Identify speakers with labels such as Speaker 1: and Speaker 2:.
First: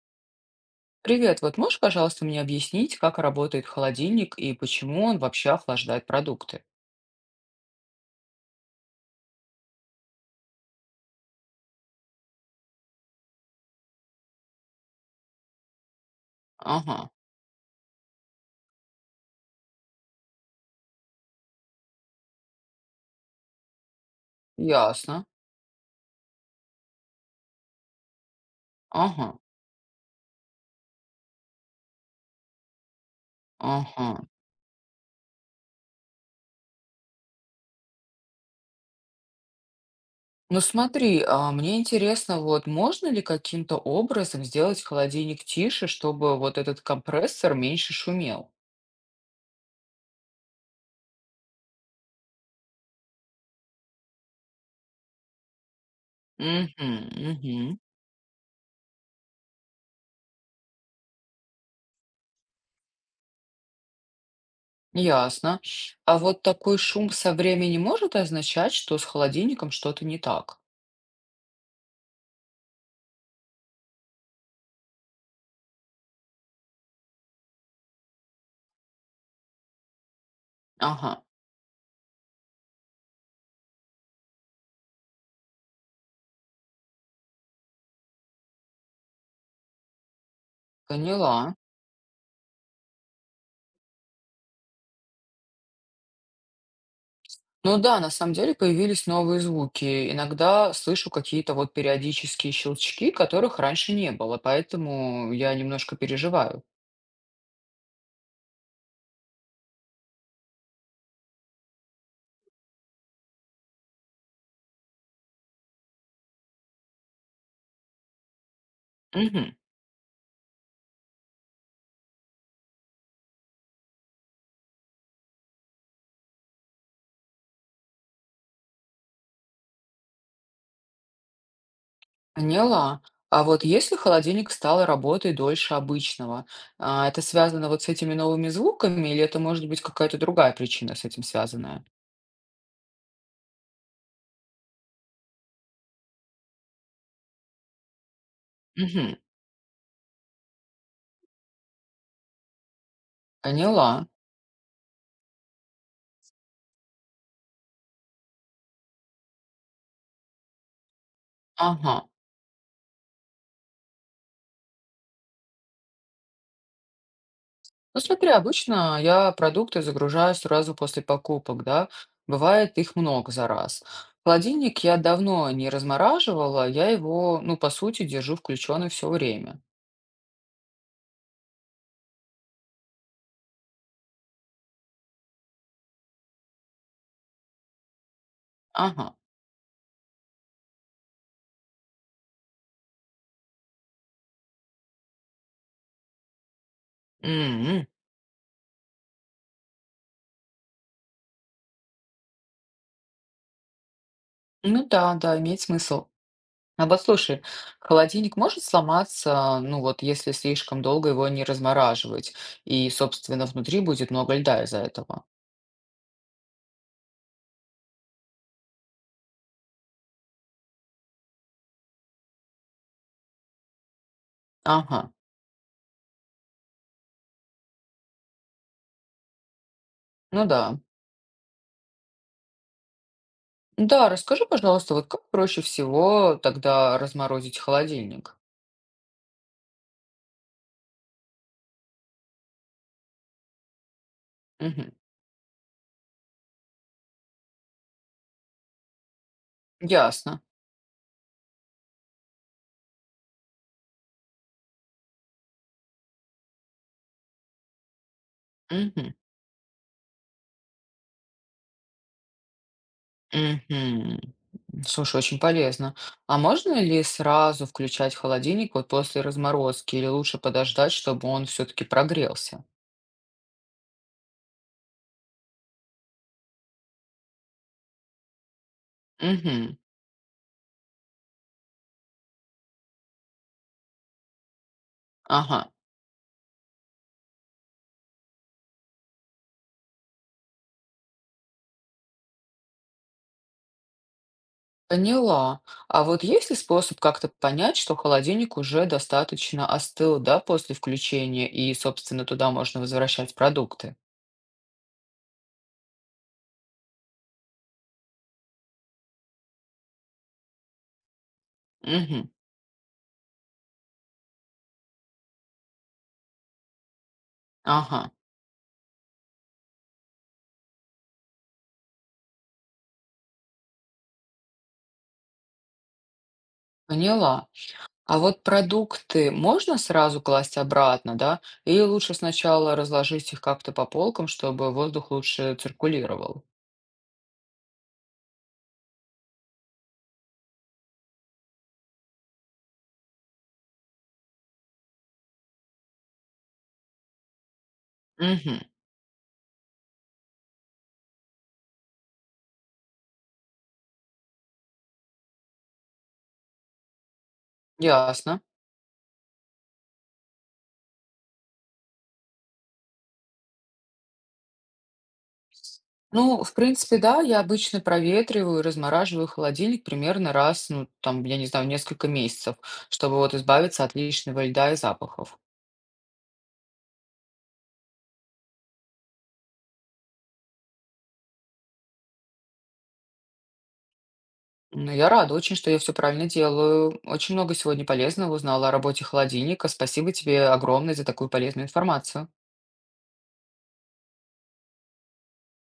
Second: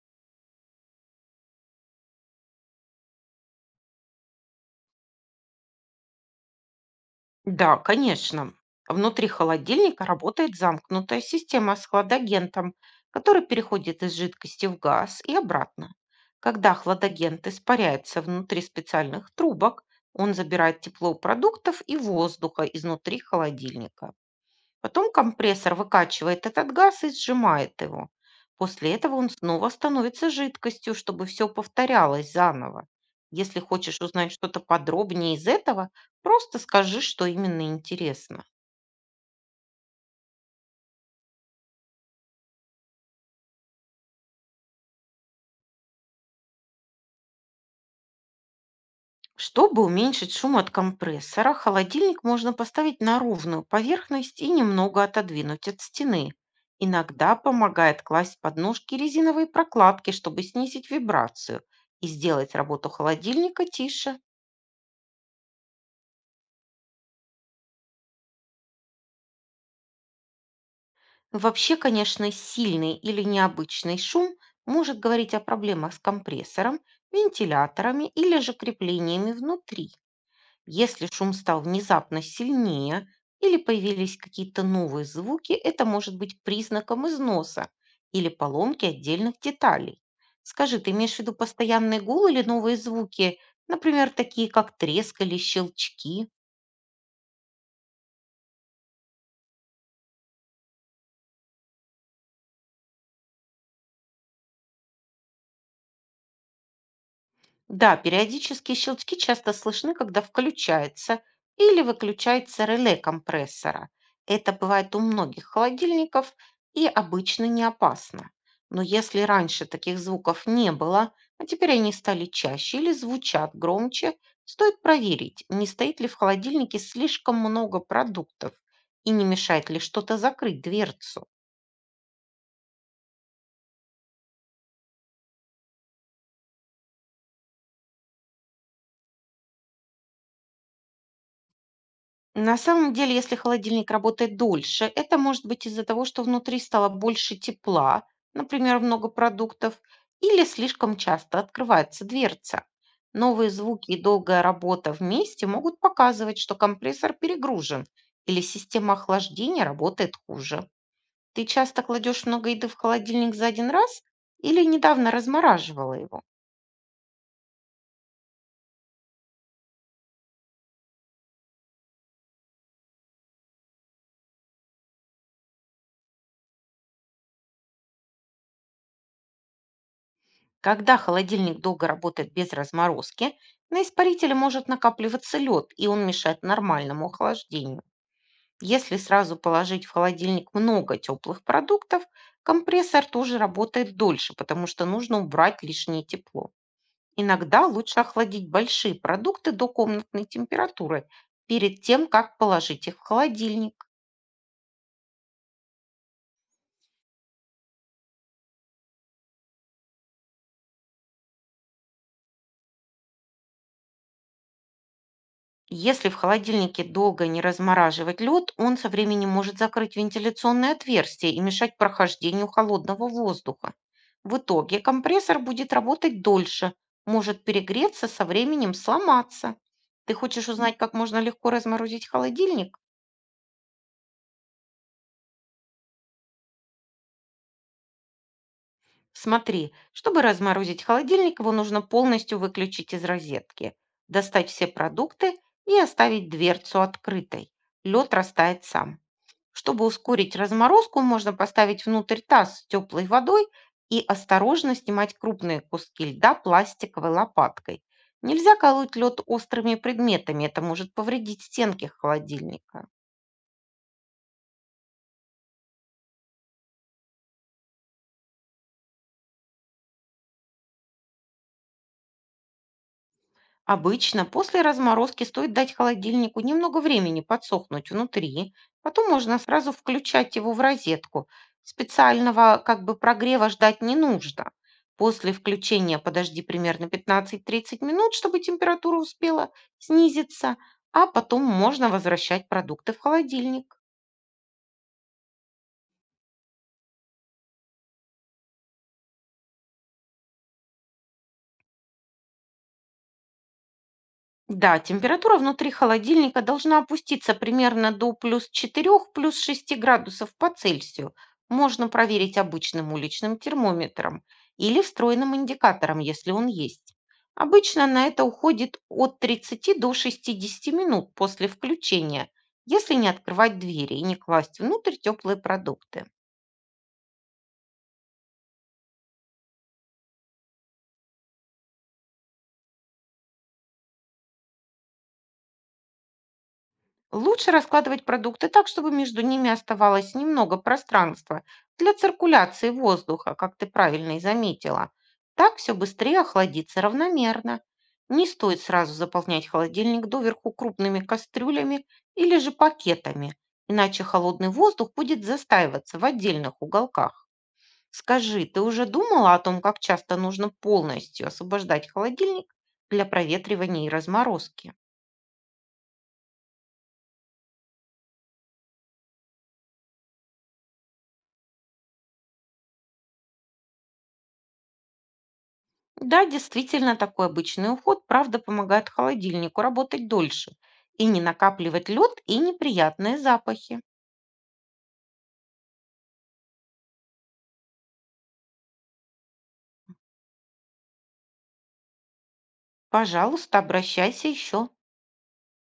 Speaker 1: Привет, вот можешь, пожалуйста, мне объяснить, как работает холодильник и почему он вообще охлаждает продукты?
Speaker 2: Да, конечно. Внутри холодильника работает замкнутая система с хладагентом, который переходит из жидкости в газ и обратно. Когда
Speaker 1: Ага,
Speaker 2: хладагент испаряется внутри специальных трубок, он забирает тепло продуктов и воздуха изнутри холодильника. Потом
Speaker 1: ясно.
Speaker 2: компрессор выкачивает этот газ и сжимает его. После этого
Speaker 1: Ага,
Speaker 2: он снова становится жидкостью, чтобы все повторялось заново. Если хочешь
Speaker 1: ага.
Speaker 2: узнать что-то подробнее из этого, просто скажи, что именно интересно.
Speaker 1: Ну смотри, а мне интересно, вот можно ли каким-то образом сделать холодильник тише, чтобы вот этот компрессор меньше шумел?
Speaker 2: Чтобы уменьшить шум от компрессора, холодильник можно поставить на ровную поверхность и немного отодвинуть от стены.
Speaker 1: Угу,
Speaker 2: Иногда
Speaker 1: угу.
Speaker 2: помогает класть под ножки резиновые прокладки, чтобы снизить вибрацию и сделать работу холодильника тише.
Speaker 1: Ясно. А вот такой шум со временем может означать, что с холодильником что-то не так?
Speaker 2: Вообще, конечно, сильный или необычный шум может говорить о проблемах с компрессором, вентиляторами или же креплениями внутри. Если
Speaker 1: Ага,
Speaker 2: шум стал внезапно сильнее или появились какие-то новые звуки, это может быть признаком износа или поломки отдельных деталей. Скажи, ты имеешь в виду
Speaker 1: поняла.
Speaker 2: постоянный гул или новые звуки, например, такие как треск или щелчки?
Speaker 1: Ну да, на самом деле появились новые звуки. Иногда слышу какие-то вот периодические щелчки, которых раньше не было, поэтому я немножко переживаю.
Speaker 2: Да, периодические щелчки часто слышны, когда включается или выключается реле компрессора. Это бывает у многих холодильников и обычно не опасно. Но если
Speaker 1: Мгм.
Speaker 2: раньше таких звуков не было, а теперь они стали чаще или звучат громче, стоит проверить, не стоит ли в холодильнике слишком много продуктов и не мешает ли что-то закрыть дверцу.
Speaker 1: Поняла. А вот если холодильник стал работать дольше обычного, а, это связано вот с этими новыми звуками, или это может быть какая-то другая причина с этим связанная?
Speaker 2: На самом деле, если холодильник работает дольше, это может быть из-за того, что внутри стало больше тепла, например, много
Speaker 1: Мгм.
Speaker 2: продуктов, или слишком часто открывается дверца. Новые звуки и
Speaker 1: Поняла.
Speaker 2: долгая работа вместе могут показывать, что компрессор перегружен или система охлаждения работает хуже. Ты часто
Speaker 1: Ага.
Speaker 2: кладешь много еды в холодильник за один раз или недавно размораживала его?
Speaker 1: Ну, смотри, обычно я продукты загружаю сразу после покупок, да. Бывает их много за раз. Холодильник я давно не размораживала, я его, ну, по сути, держу включенный все время.
Speaker 2: Когда холодильник долго работает без разморозки, на испарителе может накапливаться лед, и он мешает нормальному охлаждению. Если
Speaker 1: Ага.
Speaker 2: сразу положить в холодильник много теплых продуктов, компрессор тоже работает дольше, потому что нужно убрать лишнее тепло.
Speaker 1: М,
Speaker 2: Иногда
Speaker 1: м.
Speaker 2: лучше охладить большие продукты до комнатной температуры перед тем, как положить их в холодильник.
Speaker 1: Ну да, да, имеет смысл. А вот слушай, холодильник может сломаться, ну вот если слишком долго его не размораживать, и, собственно, внутри будет много льда из-за этого.
Speaker 2: Если в холодильнике долго не размораживать лед, он со временем может закрыть вентиляционное отверстие и мешать прохождению холодного воздуха. В итоге
Speaker 1: Ага,
Speaker 2: компрессор будет работать дольше, может перегреться, со временем сломаться. Ты
Speaker 1: ну
Speaker 2: хочешь узнать,
Speaker 1: да.
Speaker 2: как можно легко разморозить холодильник?
Speaker 1: Да, расскажи, пожалуйста, вот как проще всего тогда разморозить холодильник?
Speaker 2: Смотри, чтобы разморозить холодильник, его нужно полностью выключить из розетки, достать все
Speaker 1: Мгм.
Speaker 2: продукты и оставить дверцу открытой. Лед растает сам. Чтобы ускорить
Speaker 1: Ясно.
Speaker 2: разморозку, можно поставить внутрь таз с теплой водой и осторожно снимать крупные куски льда пластиковой лопаткой. Нельзя колоть
Speaker 1: Мгм.
Speaker 2: лед острыми предметами, это может повредить стенки холодильника.
Speaker 1: Мгм. Слушай, очень полезно. А можно ли сразу включать холодильник вот после разморозки или лучше подождать, чтобы он все-таки прогрелся?
Speaker 2: Обычно после разморозки стоит дать холодильнику немного времени подсохнуть внутри, потом можно сразу
Speaker 1: Угу.
Speaker 2: включать его в розетку. Специального как бы прогрева ждать не нужно. После
Speaker 1: Ага,
Speaker 2: включения подожди примерно 15–30 минут, чтобы температура успела снизиться, а потом можно возвращать продукты в холодильник.
Speaker 1: поняла. А вот есть ли способ как-то понять, что холодильник уже достаточно остыл, да, после включения и, собственно, туда можно возвращать продукты?
Speaker 2: Да, температура внутри холодильника должна опуститься примерно до плюс 4, плюс 6 градусов по Цельсию. Можно
Speaker 1: Угу.
Speaker 2: проверить обычным уличным термометром или встроенным индикатором, если он есть. Обычно
Speaker 1: Ага,
Speaker 2: на это уходит от 30 до 60 минут после включения, если не открывать двери и не класть внутрь теплые продукты.
Speaker 1: поняла. А вот продукты можно сразу класть обратно, да? Или лучше сначала разложить их как-то по полкам, чтобы воздух лучше циркулировал?
Speaker 2: Лучше раскладывать продукты так, чтобы между ними оставалось немного пространства для циркуляции воздуха, как ты правильно и заметила. Так все быстрее охладится равномерно. Не
Speaker 1: Угу,
Speaker 2: стоит сразу заполнять холодильник доверху крупными кастрюлями или же пакетами, иначе холодный воздух будет застаиваться в отдельных уголках.
Speaker 1: ясно.
Speaker 2: Скажи, ты уже думала о том, как часто нужно полностью освобождать холодильник для проветривания и разморозки?
Speaker 1: Ну, в принципе, да, я обычно проветриваю и размораживаю холодильник примерно раз, ну, там, я не знаю, в несколько месяцев, чтобы вот избавиться от лишнего льда и запахов.
Speaker 2: Да, действительно, такой обычный уход, правда, помогает холодильнику работать дольше и не накапливать лед и неприятные запахи.
Speaker 1: Ну, я рада очень, что я все правильно делаю. Очень много сегодня полезного узнала о работе холодильника. Спасибо тебе огромное за такую полезную информацию.
Speaker 2: Пожалуйста, обращайся еще.